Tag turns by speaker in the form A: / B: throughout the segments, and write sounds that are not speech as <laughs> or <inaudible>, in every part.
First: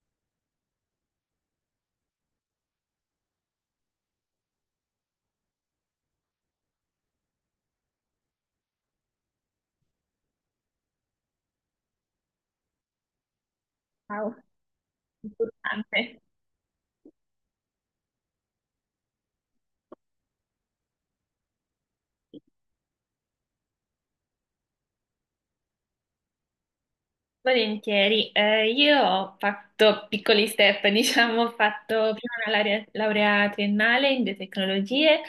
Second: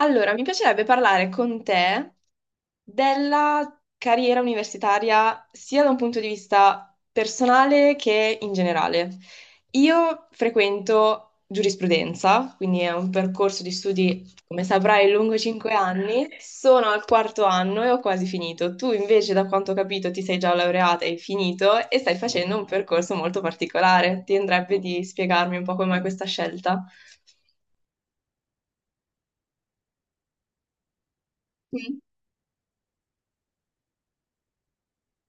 A: Allora, mi piacerebbe parlare con te della carriera universitaria sia da un punto di vista personale che in generale. Io frequento giurisprudenza, quindi è un percorso di studi,
B: Ciao.
A: come saprai, lungo 5
B: Ante.
A: anni. Sono al quarto anno e ho quasi finito. Tu invece, da quanto ho capito, ti sei già laureata e hai finito e stai facendo un percorso molto particolare. Ti andrebbe di spiegarmi un po' come mai questa scelta?
B: Volentieri. Io ho fatto piccoli step, <laughs> diciamo, ho fatto prima una laurea, laurea triennale in biotecnologie.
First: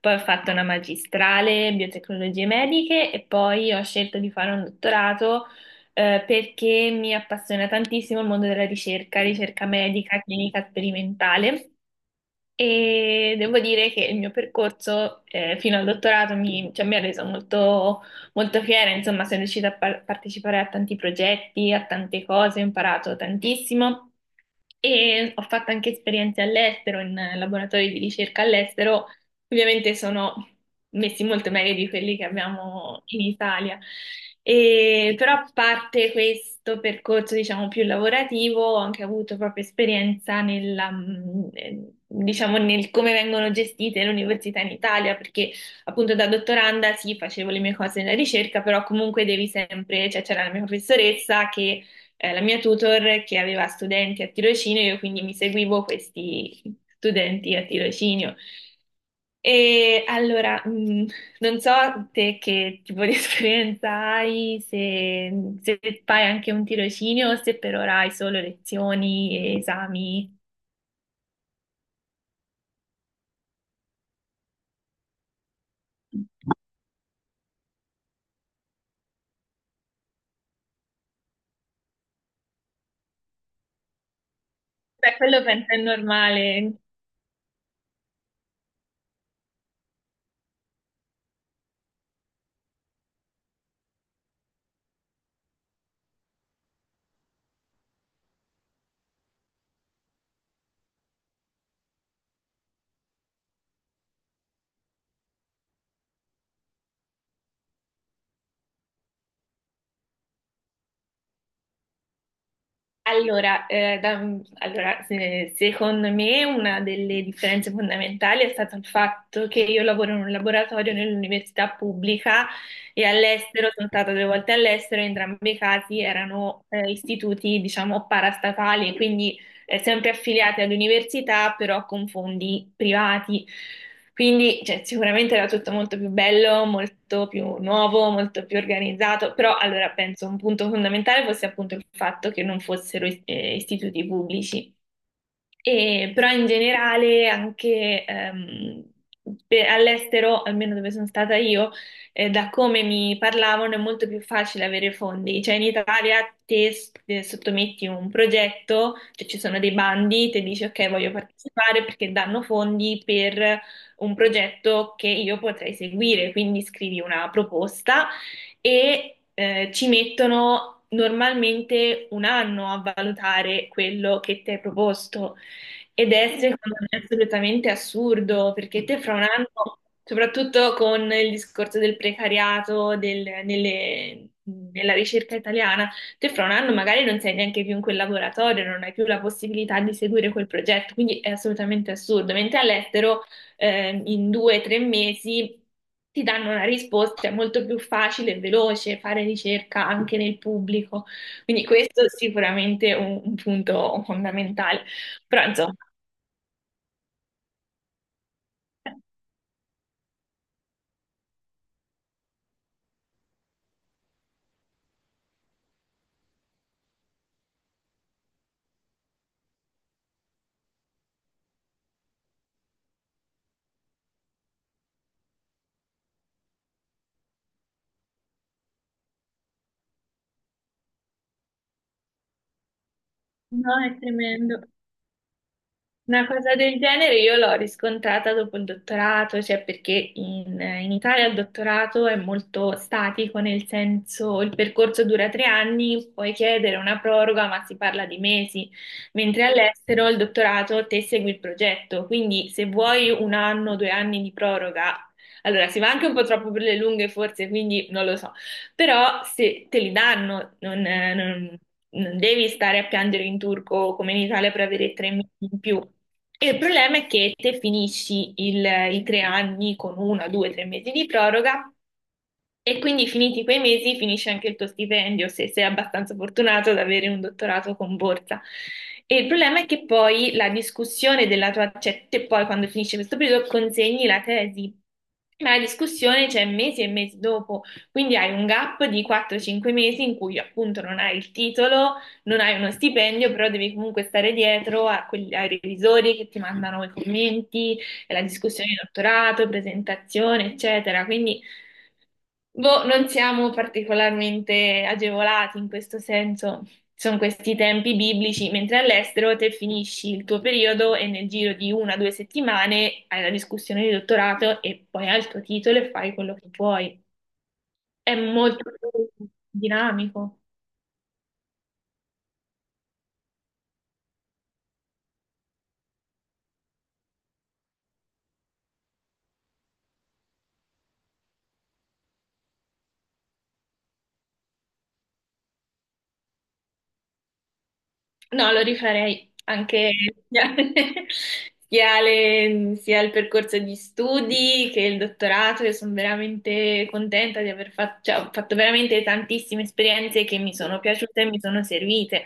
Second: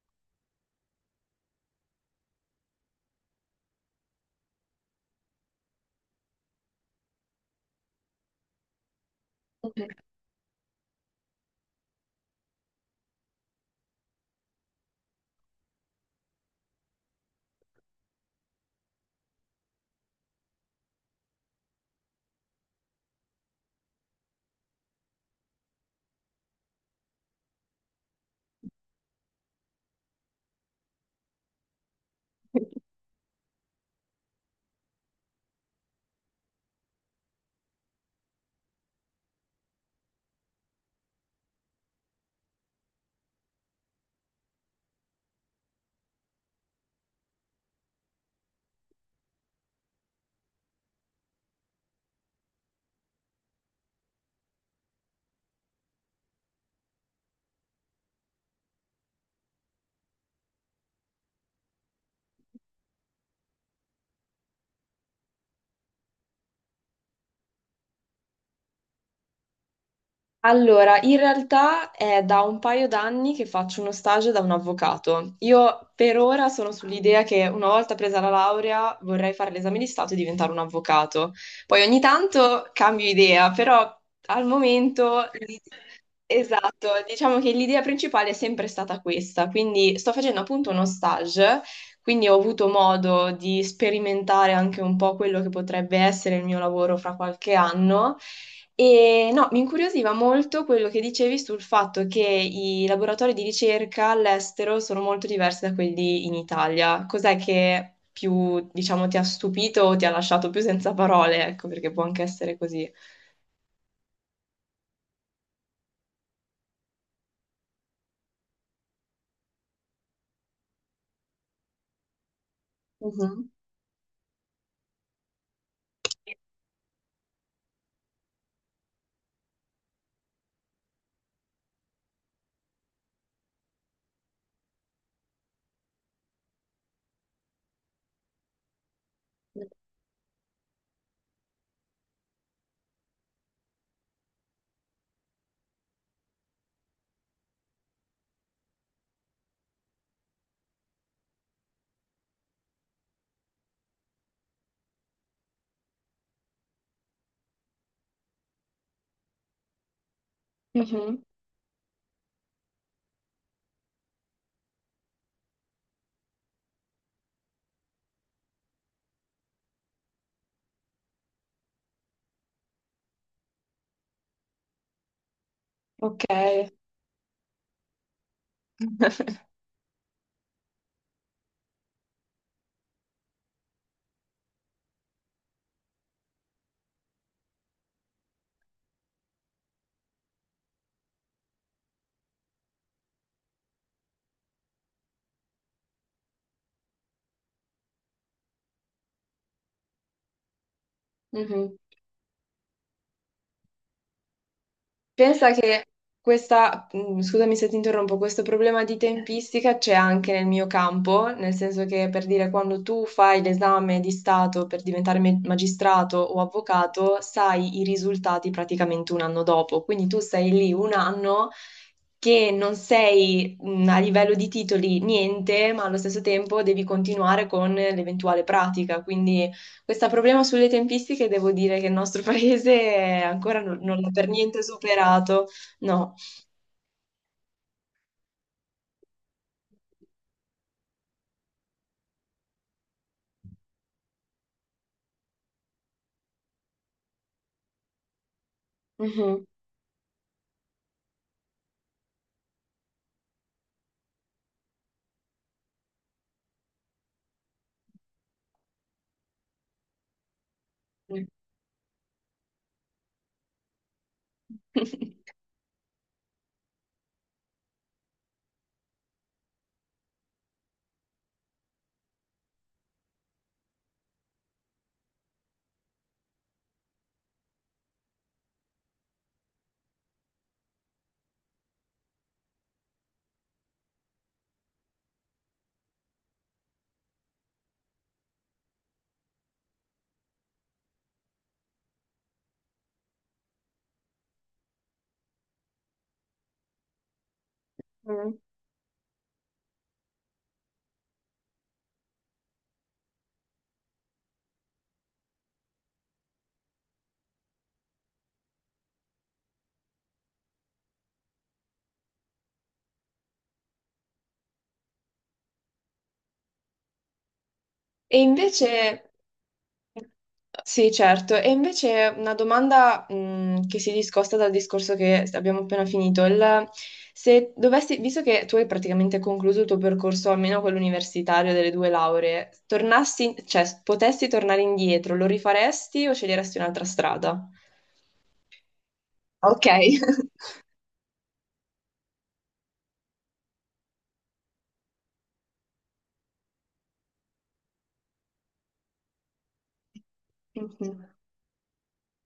B: Poi ho fatto una magistrale in biotecnologie mediche e poi ho scelto di fare un dottorato, perché mi appassiona tantissimo il mondo della ricerca, ricerca
A: Sì.
B: medica, clinica sperimentale. E devo dire che il mio percorso, fino al dottorato cioè, mi ha reso molto, molto fiera, insomma. Sono riuscita a partecipare a tanti progetti, a tante cose, ho imparato tantissimo e ho fatto anche esperienze all'estero, in laboratori di ricerca all'estero. Ovviamente sono messi molto meglio di quelli che abbiamo in Italia. Però a parte questo percorso, diciamo, più lavorativo, ho anche avuto proprio esperienza nella, diciamo, nel come vengono gestite le università in Italia, perché appunto da dottoranda sì, facevo le mie cose nella ricerca, però comunque devi sempre, cioè c'era la mia professoressa che la mia tutor che aveva studenti a tirocinio, io quindi mi seguivo questi studenti a tirocinio. E allora, non so te che tipo di <laughs> esperienza hai, se fai anche un tirocinio o se per ora hai solo lezioni e esami.
A: Allora, in realtà è da un paio d'anni che faccio uno stage da un avvocato. Io per ora sono sull'idea che una volta presa la laurea vorrei fare l'esame di Stato e diventare un avvocato. Poi ogni tanto cambio idea, però al
B: Beh,
A: momento.
B: quello penso è normale.
A: Esatto, diciamo che l'idea principale è sempre stata questa, quindi sto facendo appunto uno stage, quindi ho avuto modo di sperimentare anche un po' quello che potrebbe essere il mio lavoro fra qualche anno e no, mi incuriosiva molto quello che dicevi sul fatto che i laboratori di ricerca all'estero sono molto diversi da quelli in Italia. Cos'è che più, diciamo, ti ha stupito o ti ha lasciato più senza parole? Ecco, perché può anche essere così.
B: Allora, allora, secondo me una delle differenze fondamentali è stato il fatto che io lavoro in un laboratorio nell'università pubblica e
A: Mhm.
B: all'estero. Sono stata due volte all'estero, in entrambi i casi erano, istituti, diciamo, parastatali, quindi sempre affiliati all'università, però con fondi privati. Quindi, cioè, sicuramente era tutto molto più bello, molto più nuovo, molto più organizzato, però allora penso un punto fondamentale fosse appunto il fatto che non fossero istituti pubblici. Però in generale anche all'estero, almeno dove sono stata io, da come mi parlavano è molto più facile avere fondi. Cioè in Italia te sottometti un progetto, cioè ci sono dei bandi, te dici ok, voglio
A: Mhm.
B: partecipare perché danno fondi per un progetto che io potrei seguire, quindi scrivi una proposta e ci mettono normalmente un anno a valutare quello che ti hai proposto. Ed
A: Ok.
B: è secondo me assolutamente assurdo, perché te fra un
A: <laughs>
B: anno, soprattutto con il discorso del precariato, nella ricerca italiana, te fra un anno magari non sei neanche più in quel laboratorio, non hai più la possibilità di seguire quel progetto, quindi è assolutamente assurdo. Mentre all'estero, in 2 o 3 mesi ti danno una risposta, è molto più facile e veloce fare ricerca anche nel pubblico. Quindi
A: Mhm.
B: questo è sicuramente un punto fondamentale.
A: Pensa
B: Pronto?
A: che questa, scusami se ti interrompo, questo problema di tempistica c'è anche nel mio campo, nel senso che per dire quando tu fai l'esame di Stato per diventare magistrato o avvocato, sai i risultati praticamente un anno dopo, quindi tu sei lì un anno che non sei a livello di titoli niente, ma allo stesso tempo devi continuare con l'eventuale pratica. Quindi questo problema sulle tempistiche devo dire che il nostro <laughs> paese ancora
B: No, è
A: non l'ha per
B: tremendo.
A: niente superato. No.
B: Una cosa del genere io l'ho riscontrata dopo il dottorato, cioè perché in Italia il dottorato è molto statico, nel senso il percorso dura 3 anni, puoi chiedere una proroga, ma si parla di mesi, mentre
A: Mhm.
B: all'estero il dottorato te segui il progetto, quindi se vuoi un anno, 2 anni di proroga, allora si va anche un po' troppo per le lunghe forse, quindi non lo so. Però se te li danno, non devi stare a piangere in turco come in Italia per avere tre
A: <laughs>
B: mesi in più. E il problema è che te finisci i 3 anni con una, due, tre mesi di proroga e quindi finiti quei mesi finisce anche il tuo stipendio se sei abbastanza fortunato ad avere un dottorato con borsa. E il problema è che poi la discussione della tua, cioè te poi quando finisce questo periodo consegni la tesi, ma la discussione c'è mesi e mesi dopo. Quindi hai un gap di 4-5 mesi in cui appunto non hai il titolo, non hai uno stipendio, però devi comunque stare dietro a ai revisori che ti mandano i commenti, la
A: Mm.
B: discussione di dottorato, presentazione, eccetera. Quindi boh, non siamo particolarmente agevolati in questo senso. Sono questi tempi biblici, mentre all'estero te finisci il tuo periodo e nel giro di una o due settimane hai la discussione di dottorato e poi hai il tuo titolo e fai quello che vuoi. È
A: E invece,
B: molto più dinamico.
A: sì, certo, e invece una domanda, che si discosta dal discorso che abbiamo appena finito. Se dovessi, visto che tu hai praticamente concluso il tuo percorso, almeno quello universitario delle due lauree, tornassi, cioè, potessi tornare indietro, lo rifaresti o sceglieresti un'altra strada?
B: No, lo rifarei
A: Ok.
B: anche, <laughs>
A: <laughs>
B: sia, sia il percorso di studi che il dottorato. Io sono veramente contenta di aver fatto, cioè, ho fatto veramente tantissime esperienze che mi sono
A: Mhm.
B: piaciute e mi sono servite.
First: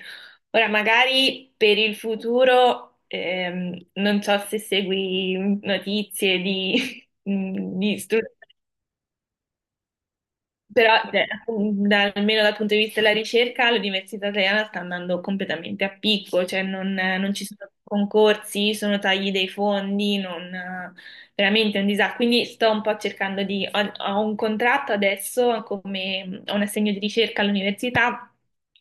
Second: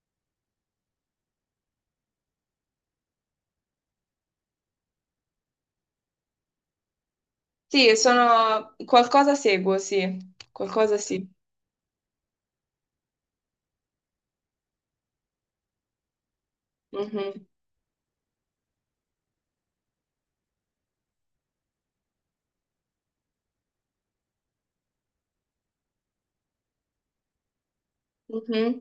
B: Ora, magari per il futuro, non so se segui notizie di, <laughs>
A: Sì,
B: di studi.
A: sono... qualcosa seguo, sì,
B: Però,
A: qualcosa sì.
B: almeno dal punto di vista della ricerca, l'università italiana sta andando completamente a picco, cioè non, non ci
A: Mhm.
B: sono concorsi, sono tagli dei fondi, veramente è un disastro. Quindi sto un po' cercando di... Ho un contratto adesso, come, ho un assegno di ricerca all'università,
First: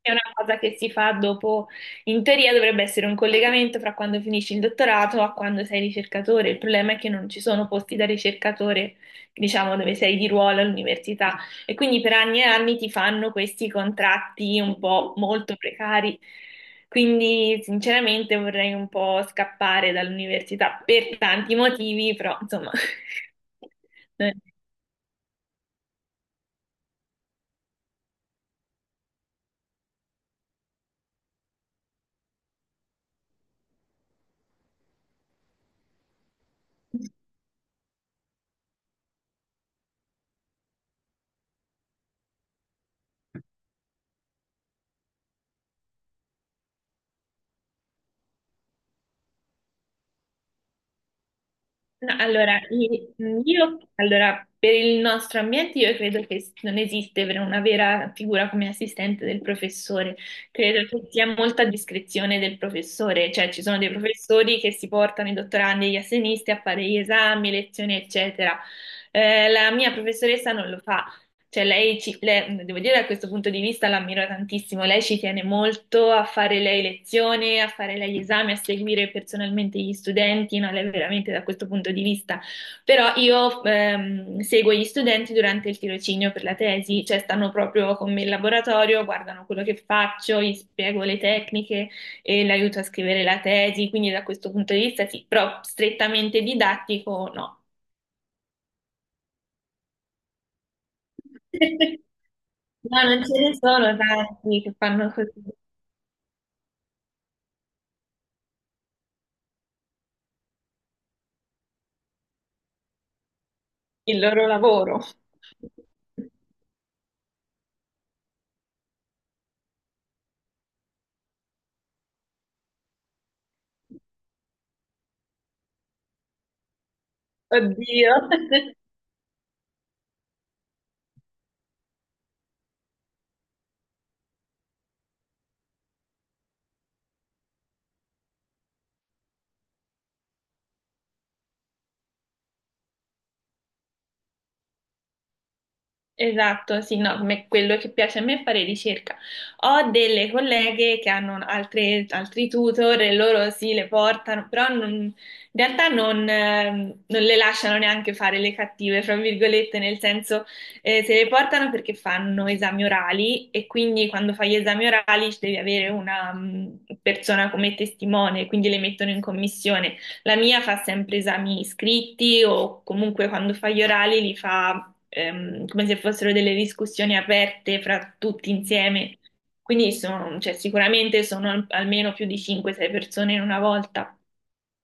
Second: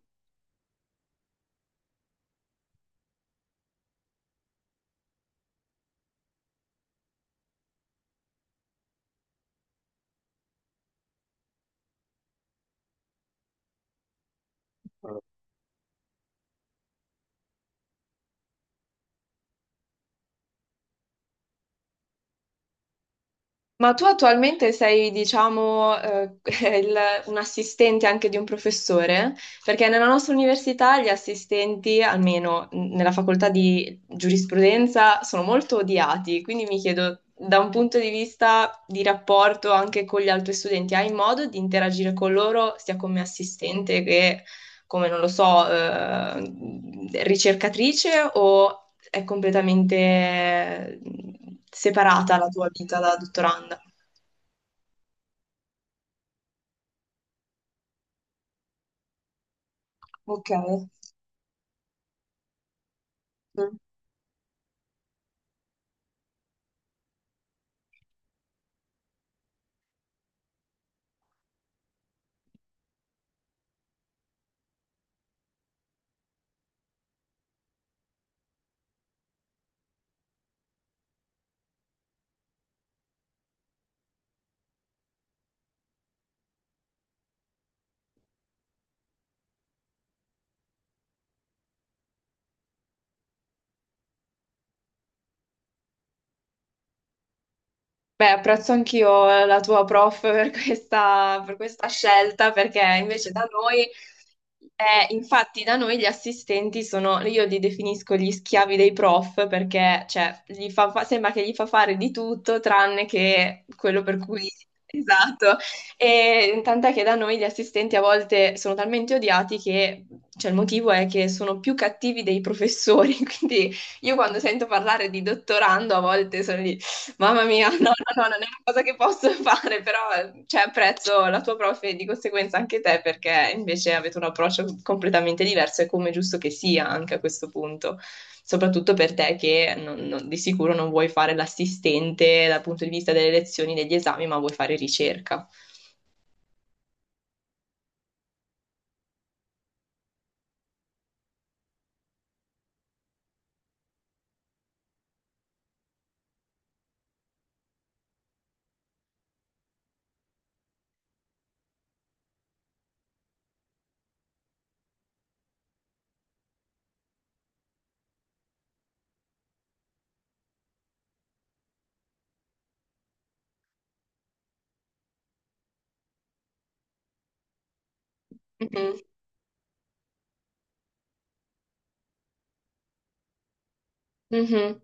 B: è una cosa che si fa dopo, in teoria dovrebbe essere un collegamento fra quando finisci il dottorato a quando sei ricercatore. Il problema è che non ci sono posti da ricercatore, diciamo, dove sei di ruolo all'università. E quindi per anni e anni ti fanno questi contratti un po'
A: Mhm.
B: molto precari. Quindi sinceramente vorrei un po' scappare dall'università per tanti motivi, però insomma...
A: Ma tu
B: <laughs>
A: attualmente sei, diciamo, <laughs> il- un assistente anche di un professore? Perché nella nostra università gli assistenti, almeno nella facoltà di giurisprudenza, sono molto odiati. Quindi mi chiedo, da un punto di vista di rapporto anche con gli altri studenti, hai modo di interagire con loro sia come assistente che come, non lo so, ricercatrice o è completamente
B: No,
A: separata la
B: allora,
A: tua vita da
B: io,
A: dottoranda.
B: allora, per il nostro ambiente io credo che non esiste per una vera figura come assistente del professore,
A: Ok.
B: credo che sia molta discrezione del professore, cioè ci
A: Mm.
B: sono dei professori che si portano i dottorandi e gli assegnisti a fare gli esami, lezioni, eccetera. La mia professoressa non lo fa, cioè, lei ci, devo dire, da questo punto di vista l'ammiro tantissimo. Lei ci tiene molto a fare lei lezione, a fare lei esami, a seguire personalmente gli studenti, no? Lei veramente da questo punto di vista. Però io seguo gli studenti durante il tirocinio per la tesi, cioè stanno proprio con me in laboratorio, guardano quello che faccio, gli spiego le tecniche e l'aiuto a scrivere la tesi. Quindi da questo punto di vista sì, però strettamente didattico no.
A: Beh, apprezzo anch'io la tua prof per <laughs> per questa
B: <laughs>
A: scelta, perché
B: No, non
A: invece
B: ce
A: da
B: ne
A: noi,
B: sono tanti che fanno così
A: infatti da noi gli assistenti sono, io li definisco gli schiavi dei prof, perché cioè, gli sembra che gli fa fare di tutto tranne che quello per
B: il loro
A: cui... <laughs>
B: lavoro.
A: Esatto,
B: <laughs>
A: e tant'è che da noi gli assistenti a volte sono talmente odiati che, cioè, il motivo è che sono più cattivi dei professori, <laughs> quindi... Io quando sento parlare di dottorando a volte sono. Mamma mia, <laughs> no,
B: Oddio.
A: no, no, non è una cosa che posso <laughs> fare, però cioè, apprezzo la tua prof e di conseguenza anche te perché invece avete un approccio completamente diverso e come è giusto che sia anche a questo punto, soprattutto per te che di sicuro non vuoi fare l'assistente dal punto di vista delle lezioni, degli esami, ma vuoi fare ricerca.
B: Esatto, sì, no, quello che piace a me è fare ricerca. Ho delle colleghe che hanno altri tutor e loro sì, le portano, però in realtà non le lasciano neanche fare le cattive, fra virgolette, nel senso se le portano perché fanno esami orali e quindi quando fai gli esami orali ci devi avere una persona come testimone, quindi le mettono in commissione. La mia fa sempre esami iscritti o comunque quando fa gli orali li fa come se fossero delle discussioni aperte fra tutti
A: Mhm,
B: insieme. Quindi sono, cioè, sicuramente sono almeno più di 5-6 persone in una volta.
A: mhm.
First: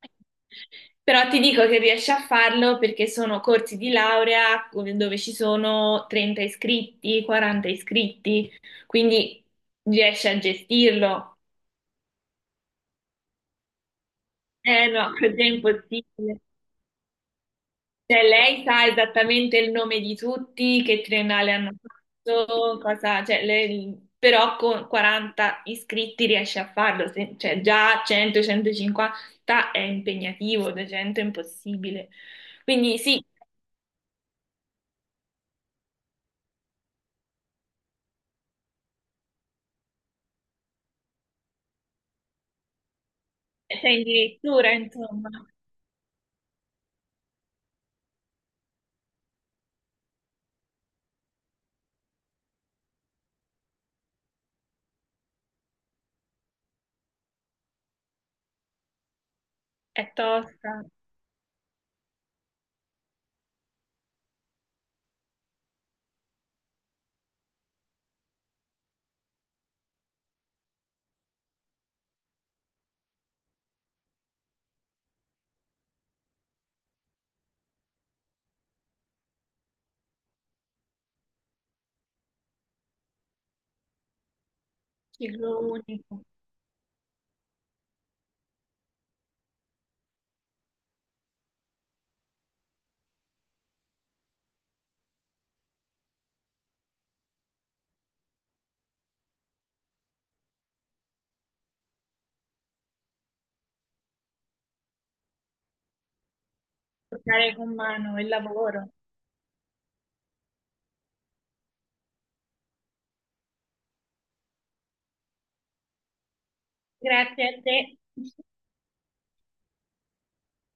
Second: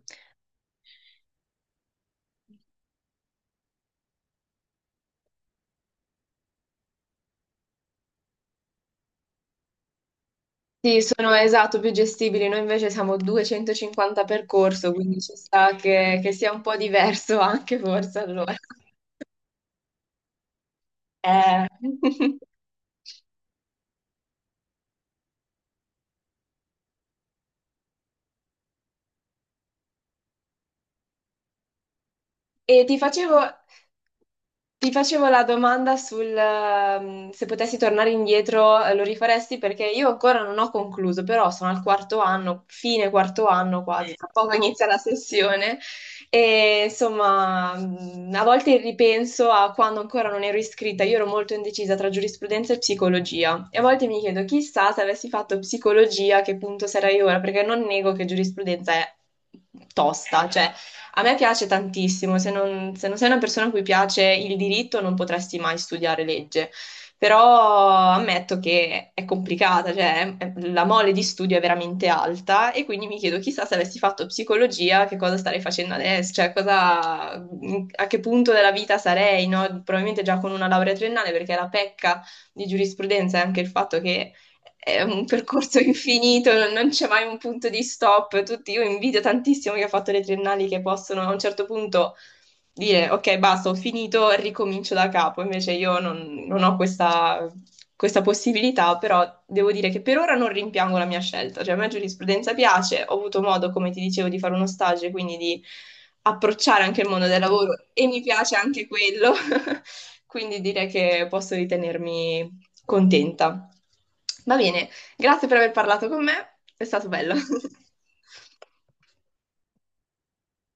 B: Però ti dico che riesci a farlo perché sono corsi di laurea dove ci sono 30 iscritti, 40 iscritti, quindi riesci a
A: Sì, sono
B: gestirlo.
A: esatto, più gestibili. Noi invece siamo 250 per
B: Eh
A: corso,
B: no, <laughs>
A: quindi ci
B: così è
A: sta che
B: impossibile.
A: sia un po' diverso <laughs> anche forse
B: Cioè,
A: allora.
B: lei sa esattamente il nome di tutti, che triennale
A: Eh,
B: hanno
A: <laughs>
B: fatto, cosa, cioè, però con 40 iscritti riesce a farlo, cioè già 100-150 è impegnativo, 200 è impossibile.
A: e ti
B: Quindi sì,
A: facevo, ti facevo la domanda sul se potessi tornare indietro, lo rifaresti perché io ancora non ho concluso, però sono al quarto anno, fine quarto anno
B: sei in
A: quasi, tra poco
B: dirittura,
A: inizia la
B: insomma,
A: sessione e insomma a volte ripenso a quando ancora non ero iscritta, io ero molto indecisa tra giurisprudenza e psicologia e a volte mi chiedo chissà se avessi fatto psicologia a che punto sarei ora, perché non nego che giurisprudenza è
B: è
A: tosta, cioè,
B: tosta,
A: a me piace tantissimo, se non, se non sei una persona a cui piace il diritto non potresti mai studiare legge, però ammetto che è complicata, cioè la mole di studio è veramente alta e quindi mi chiedo chissà se avessi fatto psicologia che cosa starei facendo adesso, cioè cosa, a che punto della vita sarei, no? Probabilmente già con una laurea triennale perché la pecca di giurisprudenza è anche il fatto che è un
B: ciclo
A: percorso
B: unico,
A: infinito, non c'è mai un punto di stop. Tutti, io invidio tantissimo chi ha fatto le triennali che possono a un certo punto dire ok, basta, ho finito, ricomincio da capo. Invece io non ho questa, questa possibilità, però devo dire che per ora non rimpiango la mia scelta. Cioè, a me giurisprudenza piace, ho avuto modo, come ti dicevo, di fare uno stage, quindi di approcciare anche il mondo del
B: toccare
A: lavoro
B: con
A: e
B: mano
A: mi
B: il
A: piace anche
B: lavoro.
A: quello. <laughs> Quindi direi che posso ritenermi contenta. Va bene, grazie per aver parlato con me, è stato bello.
B: Grazie a
A: <laughs>
B: te.